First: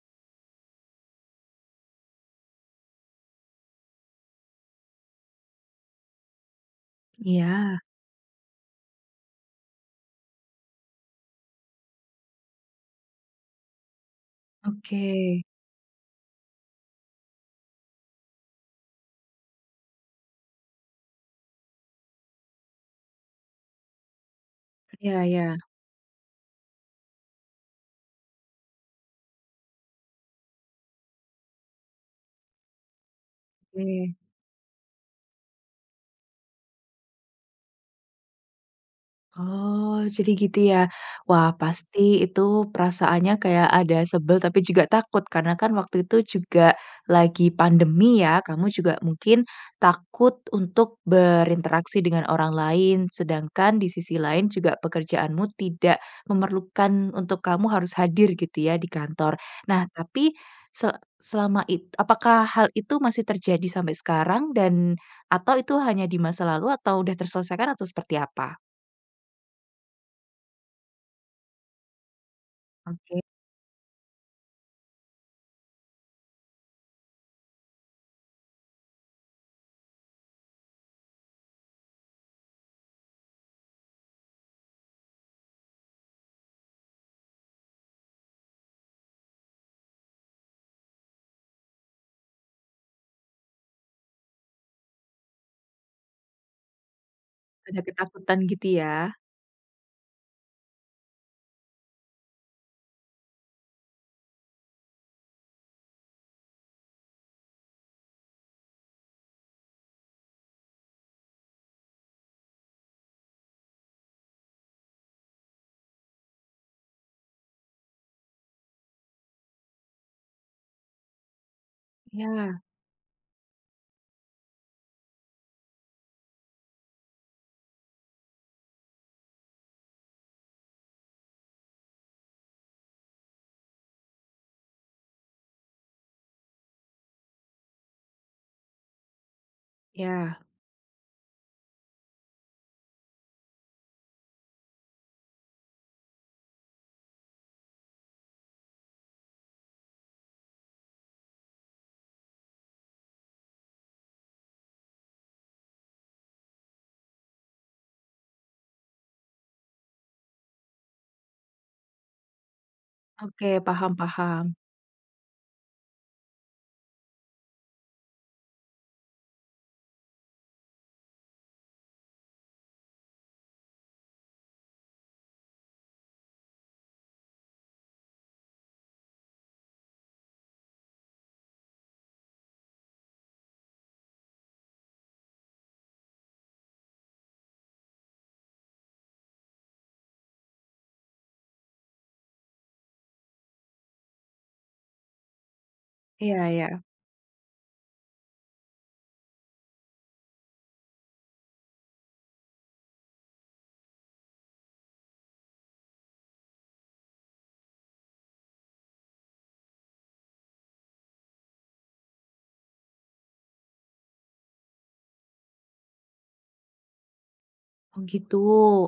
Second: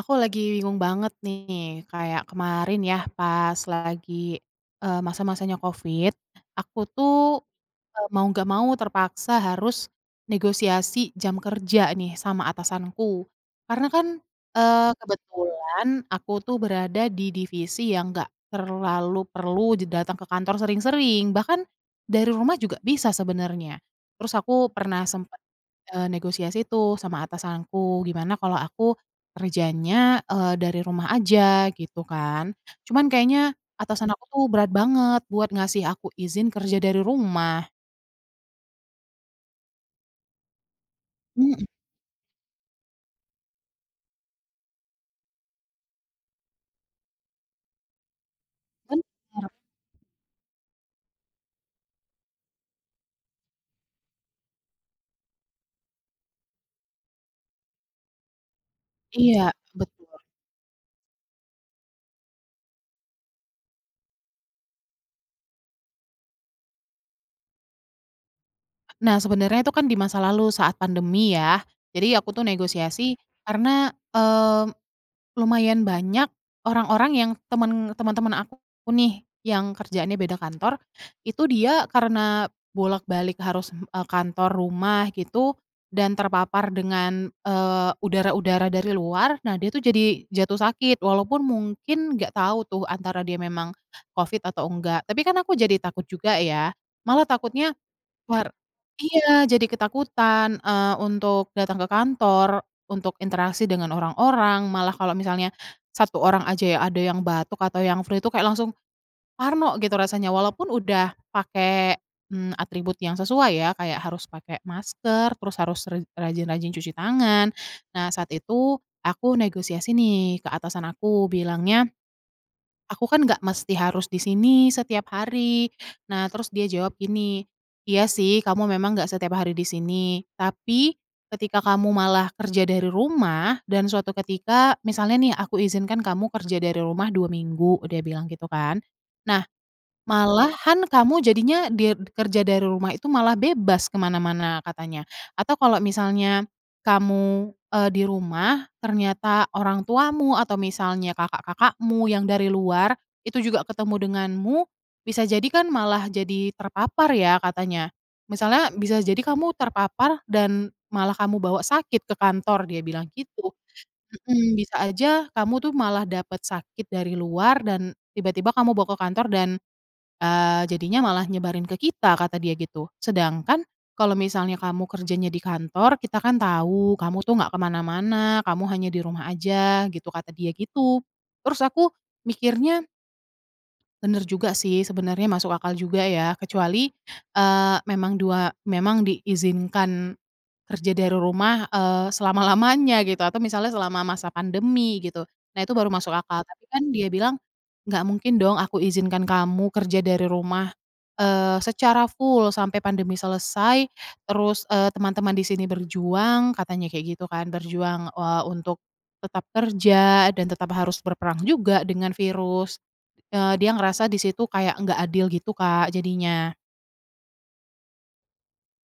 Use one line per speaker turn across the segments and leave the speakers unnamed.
Aku lagi bingung banget nih, kayak kemarin ya pas lagi, masa-masanya Covid, aku tuh
Iya.
Mau nggak mau terpaksa harus negosiasi jam kerja nih sama atasanku. Karena kan,
Oke.
kebetulan aku tuh berada di divisi yang nggak terlalu perlu je datang ke kantor sering-sering, bahkan dari rumah juga bisa sebenarnya. Terus aku pernah
Iya,
sempet,
iya.
negosiasi tuh sama atasanku, gimana kalau aku kerjanya, dari rumah aja gitu kan. Cuman kayaknya atasan
Oke.
aku tuh berat banget buat ngasih aku izin kerja dari rumah.
Oh, jadi gitu ya. Wah,
Mhm,
pasti itu perasaannya kayak ada sebel tapi juga takut karena kan waktu itu juga lagi pandemi ya. Kamu juga mungkin
bener,
takut untuk berinteraksi dengan orang lain, sedangkan di sisi lain juga pekerjaanmu tidak memerlukan untuk kamu harus hadir gitu ya di kantor.
iya,
Nah,
betul.
tapi selama itu apakah hal itu masih terjadi sampai sekarang dan atau itu hanya di masa lalu atau udah terselesaikan atau seperti apa?
Nah, sebenarnya itu kan di masa lalu saat pandemi ya, jadi aku tuh negosiasi
Oke.
karena, eee, lumayan banyak orang-orang yang teman-teman aku nih, yang kerjaannya beda kantor, itu dia karena bolak-balik harus, kantor, rumah gitu, dan terpapar dengan, udara-udara dari luar. Nah, dia tuh jadi jatuh sakit, walaupun mungkin nggak tahu tuh antara dia memang COVID atau enggak, tapi kan aku jadi takut juga ya, malah takutnya
Ada ketakutan
War
gitu ya?
iya, jadi ketakutan, untuk datang ke kantor, untuk interaksi dengan orang-orang. Malah kalau misalnya satu orang aja ya ada yang batuk atau yang flu itu kayak langsung parno gitu rasanya, walaupun udah pakai, atribut yang sesuai ya, kayak harus pakai masker, terus harus rajin-rajin cuci tangan. Nah, saat itu aku negosiasi nih ke atasan aku bilangnya,
Iya,
"Aku kan nggak mesti harus di sini setiap hari." Nah, terus dia jawab gini, "Iya sih, kamu memang nggak setiap hari di sini, tapi ketika kamu malah kerja dari rumah dan suatu ketika" misalnya nih, "aku izinkan kamu kerja dari rumah 2 minggu," dia bilang gitu kan. Nah,
iya.
malahan kamu jadinya kerja dari rumah itu malah bebas kemana mana-mana katanya. Atau kalau misalnya kamu, di rumah ternyata orang tuamu atau misalnya kakak-kakakmu yang dari luar itu juga ketemu denganmu, bisa jadi kan malah jadi terpapar ya katanya. Misalnya bisa jadi kamu terpapar dan malah kamu bawa sakit ke kantor dia bilang gitu.
Oke, paham, paham.
Mhm, bisa aja kamu tuh malah dapet sakit dari luar dan tiba-tiba kamu bawa ke kantor dan jadinya malah nyebarin ke kita kata dia gitu. Sedangkan kalau misalnya kamu kerjanya di kantor, kita kan tahu kamu tuh nggak kemana-mana, kamu hanya di rumah aja gitu kata dia gitu. Terus aku mikirnya bener juga sih, sebenarnya masuk akal juga ya, kecuali, eee, memang dua memang diizinkan kerja dari rumah, selama-lamanya gitu atau misalnya selama masa pandemi gitu. Nah itu baru masuk akal,
Iya,
tapi
iya.
kan dia bilang, "Nggak mungkin dong aku izinkan kamu kerja dari rumah secara full sampai pandemi selesai, terus, teman-teman di sini berjuang," katanya kayak gitu kan, "berjuang, untuk tetap kerja dan tetap harus berperang juga dengan virus." Dia ngerasa di situ kayak nggak adil gitu, Kak, jadinya.
Oh gitu.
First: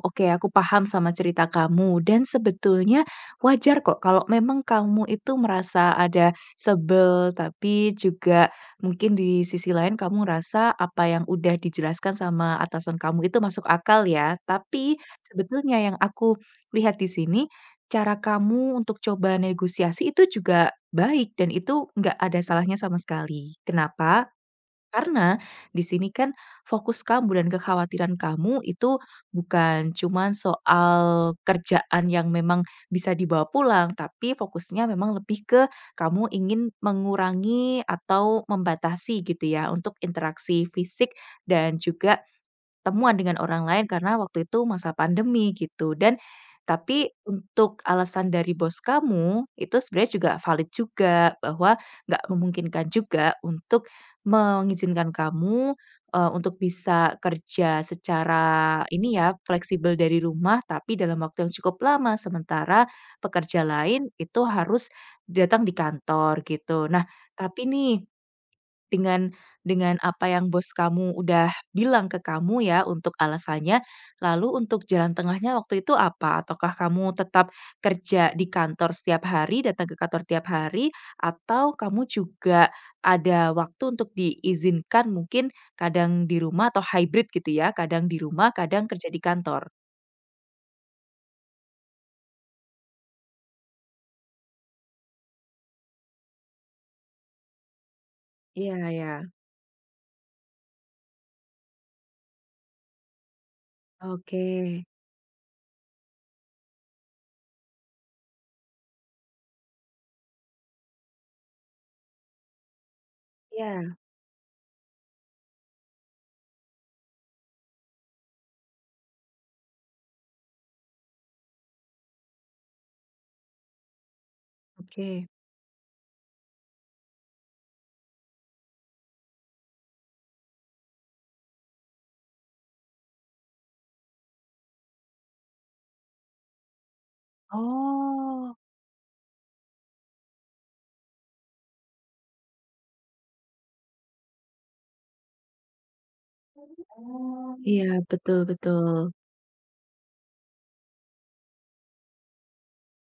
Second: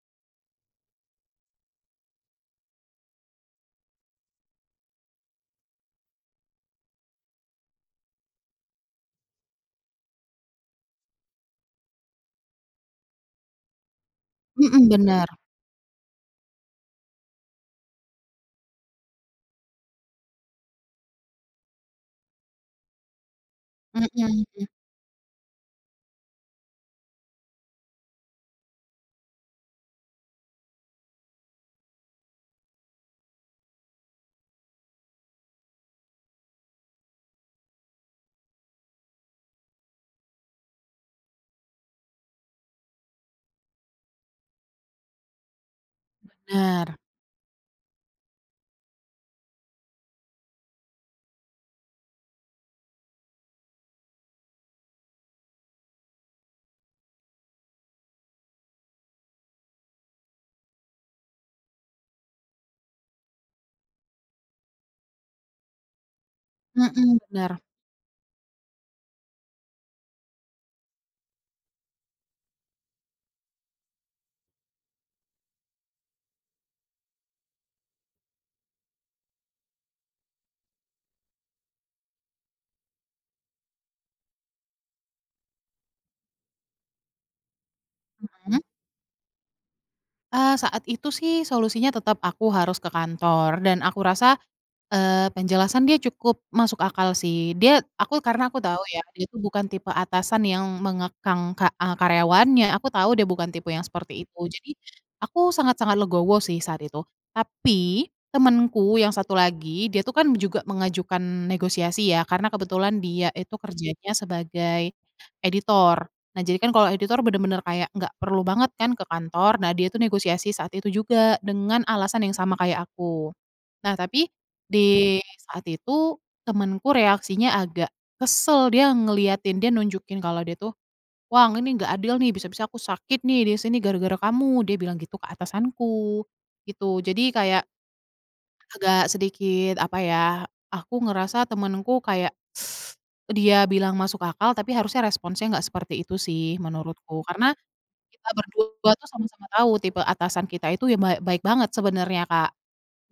Oke, aku paham sama cerita kamu dan sebetulnya wajar kok kalau memang kamu itu merasa ada sebel, tapi juga mungkin di sisi lain kamu ngerasa apa yang udah dijelaskan sama atasan kamu itu masuk akal ya.
Mhm,
Tapi
benar.
sebetulnya yang aku lihat di sini, cara kamu untuk coba negosiasi itu juga baik dan itu nggak ada salahnya sama sekali. Kenapa?
Mhm,
Karena di sini kan fokus kamu dan kekhawatiran kamu itu bukan cuman soal kerjaan yang memang bisa dibawa pulang, tapi fokusnya memang lebih ke kamu ingin mengurangi atau membatasi gitu ya untuk interaksi fisik dan juga temuan dengan orang lain karena waktu itu masa pandemi gitu dan
bener.
tapi untuk alasan dari bos kamu itu sebenarnya juga valid juga bahwa nggak memungkinkan juga untuk mengizinkan kamu, untuk bisa kerja secara ini ya fleksibel dari rumah tapi dalam waktu yang cukup lama sementara pekerja lain itu harus datang di kantor gitu. Nah,
Mhm, bener.
tapi nih dengan dengan apa yang bos kamu udah bilang ke kamu ya untuk alasannya, lalu untuk jalan tengahnya waktu itu apa? Ataukah kamu tetap kerja di kantor setiap hari, datang ke kantor tiap hari, atau kamu juga ada waktu untuk diizinkan mungkin kadang di rumah atau hybrid gitu ya, kadang di rumah,
Mhm?
kadang kerja di kantor?
Saat itu sih solusinya tetap aku harus ke kantor dan aku rasa penjelasan dia cukup masuk akal sih. Aku karena aku tahu
Iya
ya,
ya.
dia tuh bukan tipe atasan yang mengekang karyawannya, aku tahu dia bukan tipe yang seperti itu.
Oke.
Jadi, aku sangat-sangat legowo sih saat itu. Tapi, temenku yang satu lagi, dia tuh kan juga mengajukan negosiasi ya, karena kebetulan dia itu
Iya,
kerjanya sebagai editor. Nah, jadi kan kalau editor bener-bener kayak nggak perlu banget kan ke kantor, nah dia tuh negosiasi saat itu juga dengan alasan yang sama kayak aku. Nah, tapi di
oke.
saat itu temenku reaksinya agak kesel, dia ngeliatin, dia nunjukin kalau dia tuh, "Wah, ini nggak adil nih, bisa-bisa aku sakit nih di sini gara-gara kamu," dia bilang gitu ke atasanku, gitu. Jadi kayak
Oh.
agak sedikit, apa ya, aku ngerasa temenku kayak dia bilang masuk akal, tapi harusnya responsnya nggak seperti itu sih menurutku. Karena
Iya,
kita
betul, betul.
berdua tuh sama-sama tahu tipe atasan kita itu ya baik banget sebenarnya, Kak.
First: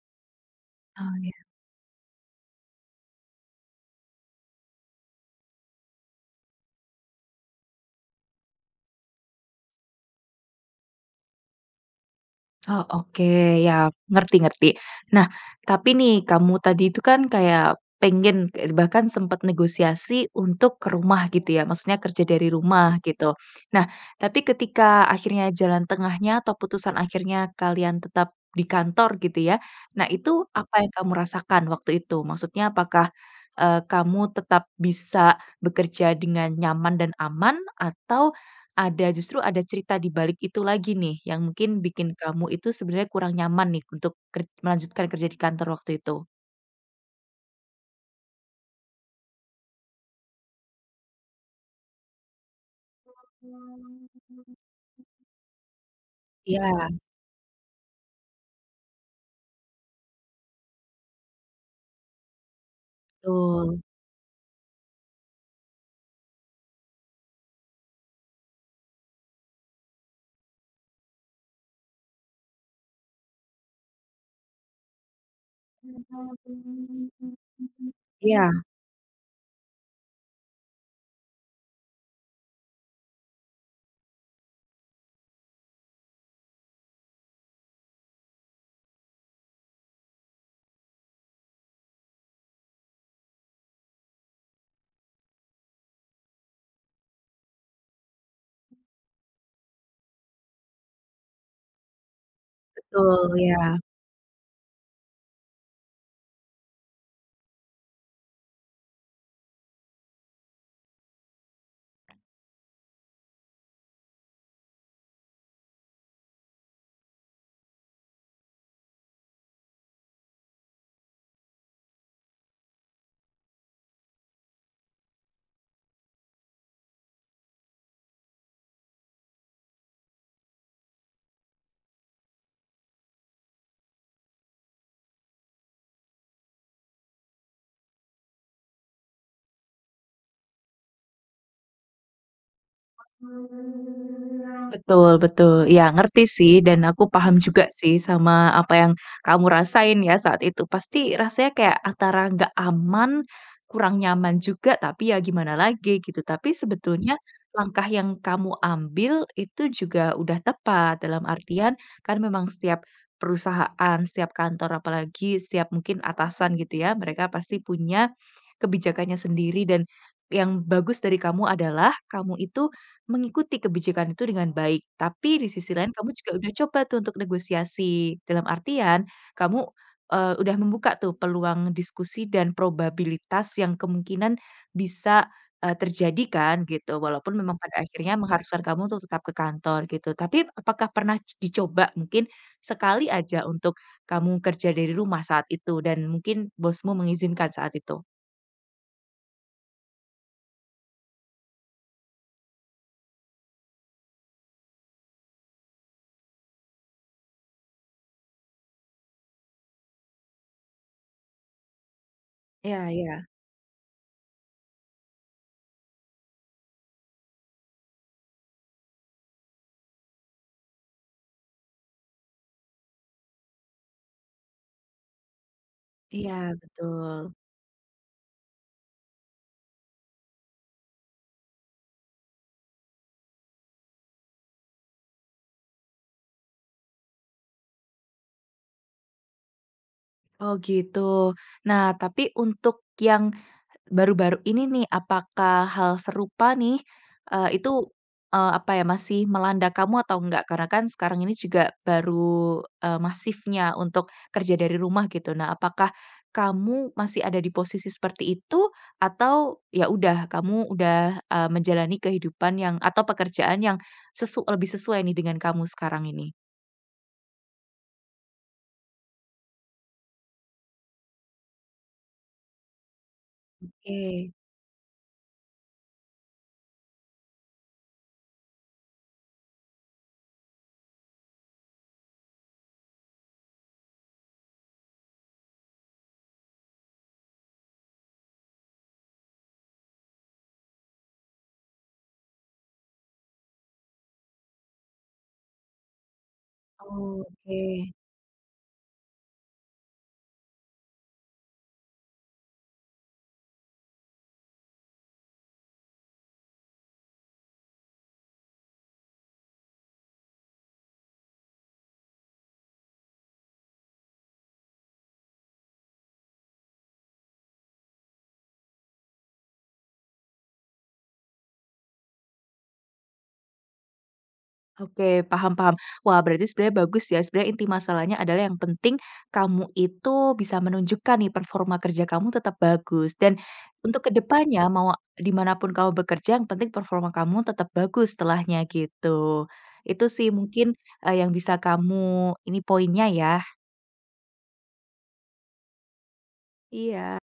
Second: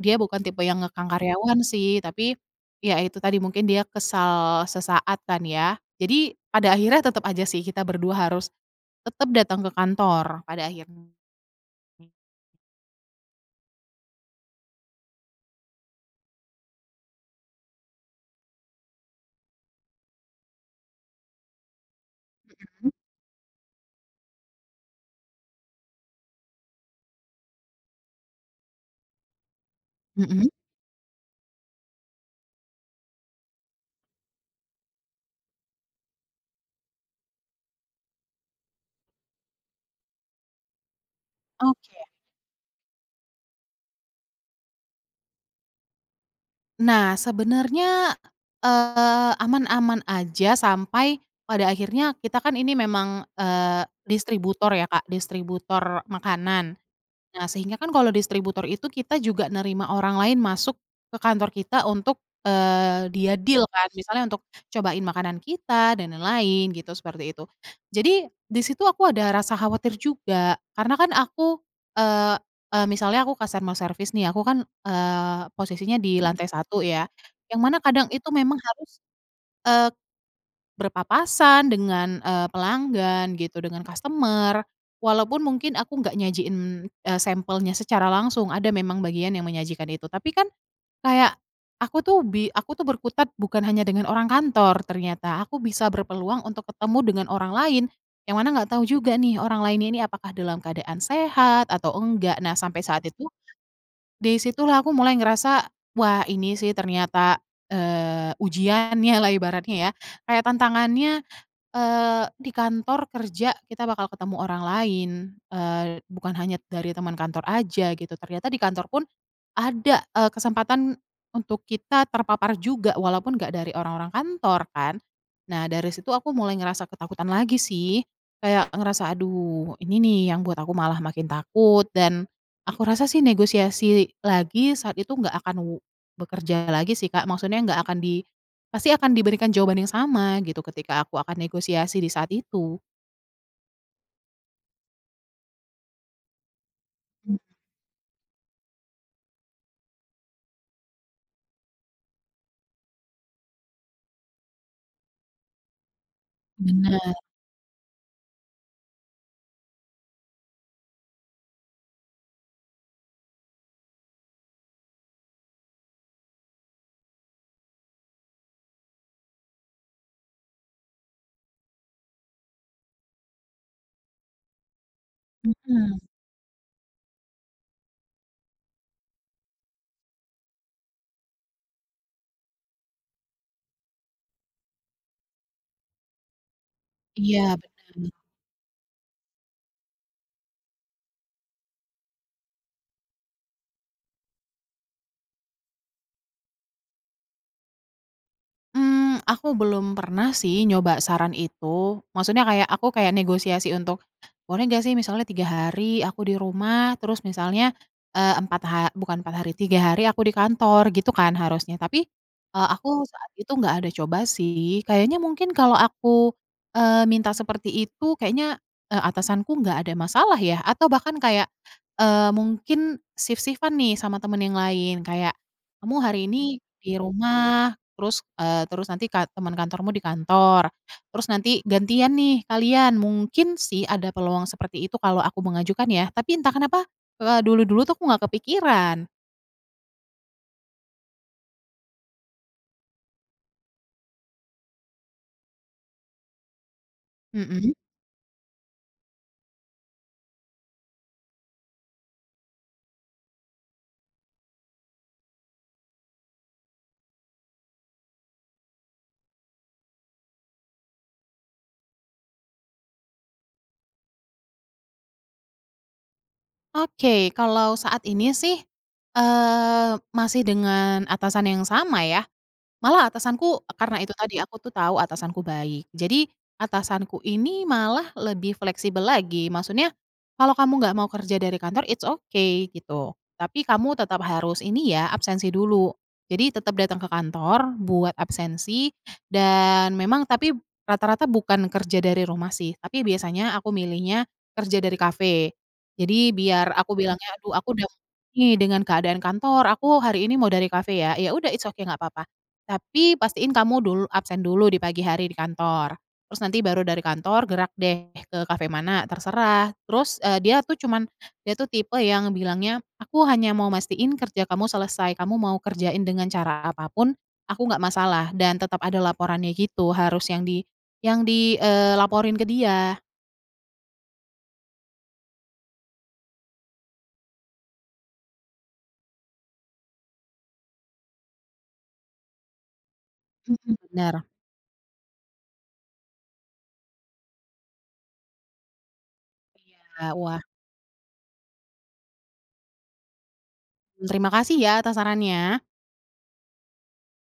Dia bukan tipe yang ngekang
Oh.
karyawan sih, tapi, ya itu tadi mungkin dia kesal sesaat kan ya. Jadi pada akhirnya tetap aja sih kita berdua harus tetap datang ke kantor pada akhirnya.
Oh, oke, ya, ngerti, ngerti. Nah, tapi nih kamu tadi itu kan kayak pengen, bahkan sempat negosiasi untuk ke rumah gitu ya, maksudnya kerja dari rumah gitu. Nah, tapi ketika akhirnya jalan tengahnya atau putusan akhirnya kalian tetap di kantor gitu ya, nah itu
Mhm.
apa yang kamu rasakan waktu itu? Maksudnya apakah, kamu tetap bisa bekerja dengan nyaman dan aman atau ada, justru ada cerita di balik itu lagi nih, yang mungkin
Oke.
bikin kamu itu sebenarnya kurang nyaman nih untuk melanjutkan kerja di kantor waktu itu?
Nah sebenarnya, aman-aman aja sampai pada akhirnya kita kan ini memang, eee, distributor ya Kak, distributor makanan.
Iya,
Nah, sehingga kan kalau distributor itu kita juga nerima orang lain masuk ke kantor kita untuk, dia deal
betul.
kan, misalnya untuk cobain makanan kita dan lain-lain gitu, seperti itu. Jadi di situ aku ada rasa khawatir juga, karena kan aku, eee eee, misalnya aku customer service nih, aku kan, posisinya di lantai satu ya, yang mana kadang itu memang
Iya,
harus, eee berpapasan dengan, pelanggan gitu, dengan customer. Walaupun mungkin aku nggak nyajiin, sampelnya secara langsung, ada memang bagian yang menyajikan itu. Tapi kan kayak aku tuh berkutat bukan hanya dengan orang kantor ternyata, aku bisa berpeluang untuk ketemu dengan orang lain, yang mana nggak tahu juga nih orang lainnya ini apakah dalam keadaan sehat atau enggak. Nah sampai saat itu,
betul, ya.
dari situlah aku mulai ngerasa, wah ini sih ternyata, ujiannya lah ibaratnya ya, kayak tantangannya di kantor kerja kita bakal ketemu orang lain, bukan hanya dari teman kantor aja gitu, ternyata di kantor pun ada, kesempatan untuk kita terpapar juga walaupun nggak dari orang-orang kantor kan. Nah dari situ aku mulai ngerasa ketakutan lagi sih, kayak ngerasa, "Aduh ini nih yang buat aku malah makin takut," dan aku rasa sih negosiasi lagi saat itu nggak akan bekerja lagi sih Kak, maksudnya nggak akan di pasti akan diberikan jawaban yang sama gitu ketika aku akan negosiasi di saat itu.
Betul, betul. Ya ngerti sih dan aku paham
Mmm,
juga sih sama apa yang kamu rasain ya saat itu. Pasti rasanya kayak antara nggak aman, kurang nyaman juga, tapi ya gimana lagi gitu. Tapi
bener,
sebetulnya langkah yang kamu ambil itu juga udah tepat, dalam artian kan memang setiap perusahaan, setiap kantor, apalagi setiap mungkin atasan gitu ya, mereka pasti punya kebijakannya sendiri dan yang bagus dari kamu adalah kamu itu mengikuti kebijakan itu dengan baik, tapi di sisi lain
mhm,
kamu juga udah coba tuh untuk negosiasi. Dalam artian, kamu, udah membuka tuh peluang diskusi dan probabilitas yang kemungkinan bisa, terjadi kan gitu, walaupun
iya
memang pada
bener.
akhirnya mengharuskan kamu untuk tetap ke kantor gitu. Tapi apakah pernah dicoba mungkin sekali aja untuk kamu kerja dari rumah saat itu dan mungkin bosmu mengizinkan saat itu?
Mmm, aku belum pernah sih nyoba saran itu. Maksudnya kayak aku kayak negosiasi untuk, "Boleh nggak sih misalnya 3 hari aku di rumah, terus misalnya, eee, 4 ha bukan 4 hari, 3 hari aku di kantor," gitu kan harusnya. Tapi,
Iya,
aku
iya.
saat itu nggak ada coba sih. Kayaknya mungkin kalau aku, minta seperti itu kayaknya, atasanku nggak ada masalah ya, atau bahkan kayak, mungkin shift-shift-an nih sama temen yang lain, kayak, "Kamu hari
Iya,
ini di
betul.
rumah." Terus, eee, terus nanti ka teman kantormu di kantor, terus nanti gantian nih kalian, mungkin sih ada peluang seperti itu kalau aku mengajukan ya, tapi entah kenapa, dulu-dulu tuh aku nggak kepikiran.
Oh gitu. Nah, tapi untuk yang baru-baru ini nih, apakah hal serupa nih,
Mhm.
itu, apa ya, masih melanda kamu atau enggak? Karena kan sekarang ini juga baru, masifnya untuk kerja dari rumah gitu. Nah, apakah kamu masih ada di posisi seperti itu atau ya udah kamu udah, menjalani kehidupan yang atau pekerjaan yang lebih sesuai nih dengan kamu sekarang ini?
Oke, kalau saat ini sih, masih dengan atasan yang sama ya. Malah atasanku karena itu
Oke.
tadi, aku tuh tahu atasanku baik. Jadi atasanku ini malah lebih fleksibel lagi. Maksudnya, "Kalau kamu nggak mau kerja dari kantor, it's okay," gitu. "Tapi kamu tetap harus ini ya, absensi dulu." Jadi tetap datang ke kantor buat absensi dan memang tapi rata-rata bukan kerja dari rumah sih, tapi biasanya aku milihnya kerja dari kafe. Jadi biar aku
Oh,
bilangnya, "Aduh
oke.
aku udah nih dengan keadaan kantor, aku hari ini mau dari kafe ya." "Ya udah, it's okay, nggak apa-apa tapi pastiin kamu dulu absen dulu di pagi hari di kantor, terus nanti baru dari kantor gerak deh ke kafe mana, terserah." Terus, eee, dia tuh cuman dia tuh tipe yang bilangnya, "Aku hanya mau mastiin kerja kamu selesai, kamu mau kerjain dengan cara apapun aku nggak masalah." Dan tetap ada laporannya gitu, harus yang dilaporin ke dia.
Oke, paham, paham. Wah, berarti sebenarnya bagus ya. Sebenarnya inti masalahnya adalah yang penting kamu itu bisa menunjukkan nih performa kerja kamu tetap bagus. Dan
Mhm.
untuk
Bener,
kedepannya mau dimanapun kamu bekerja, yang penting performa kamu tetap bagus setelahnya gitu. Itu
Kak.
sih
Wah,
mungkin, yang bisa kamu ini poinnya ya.
terima kasih ya atas sarannya.
Iya.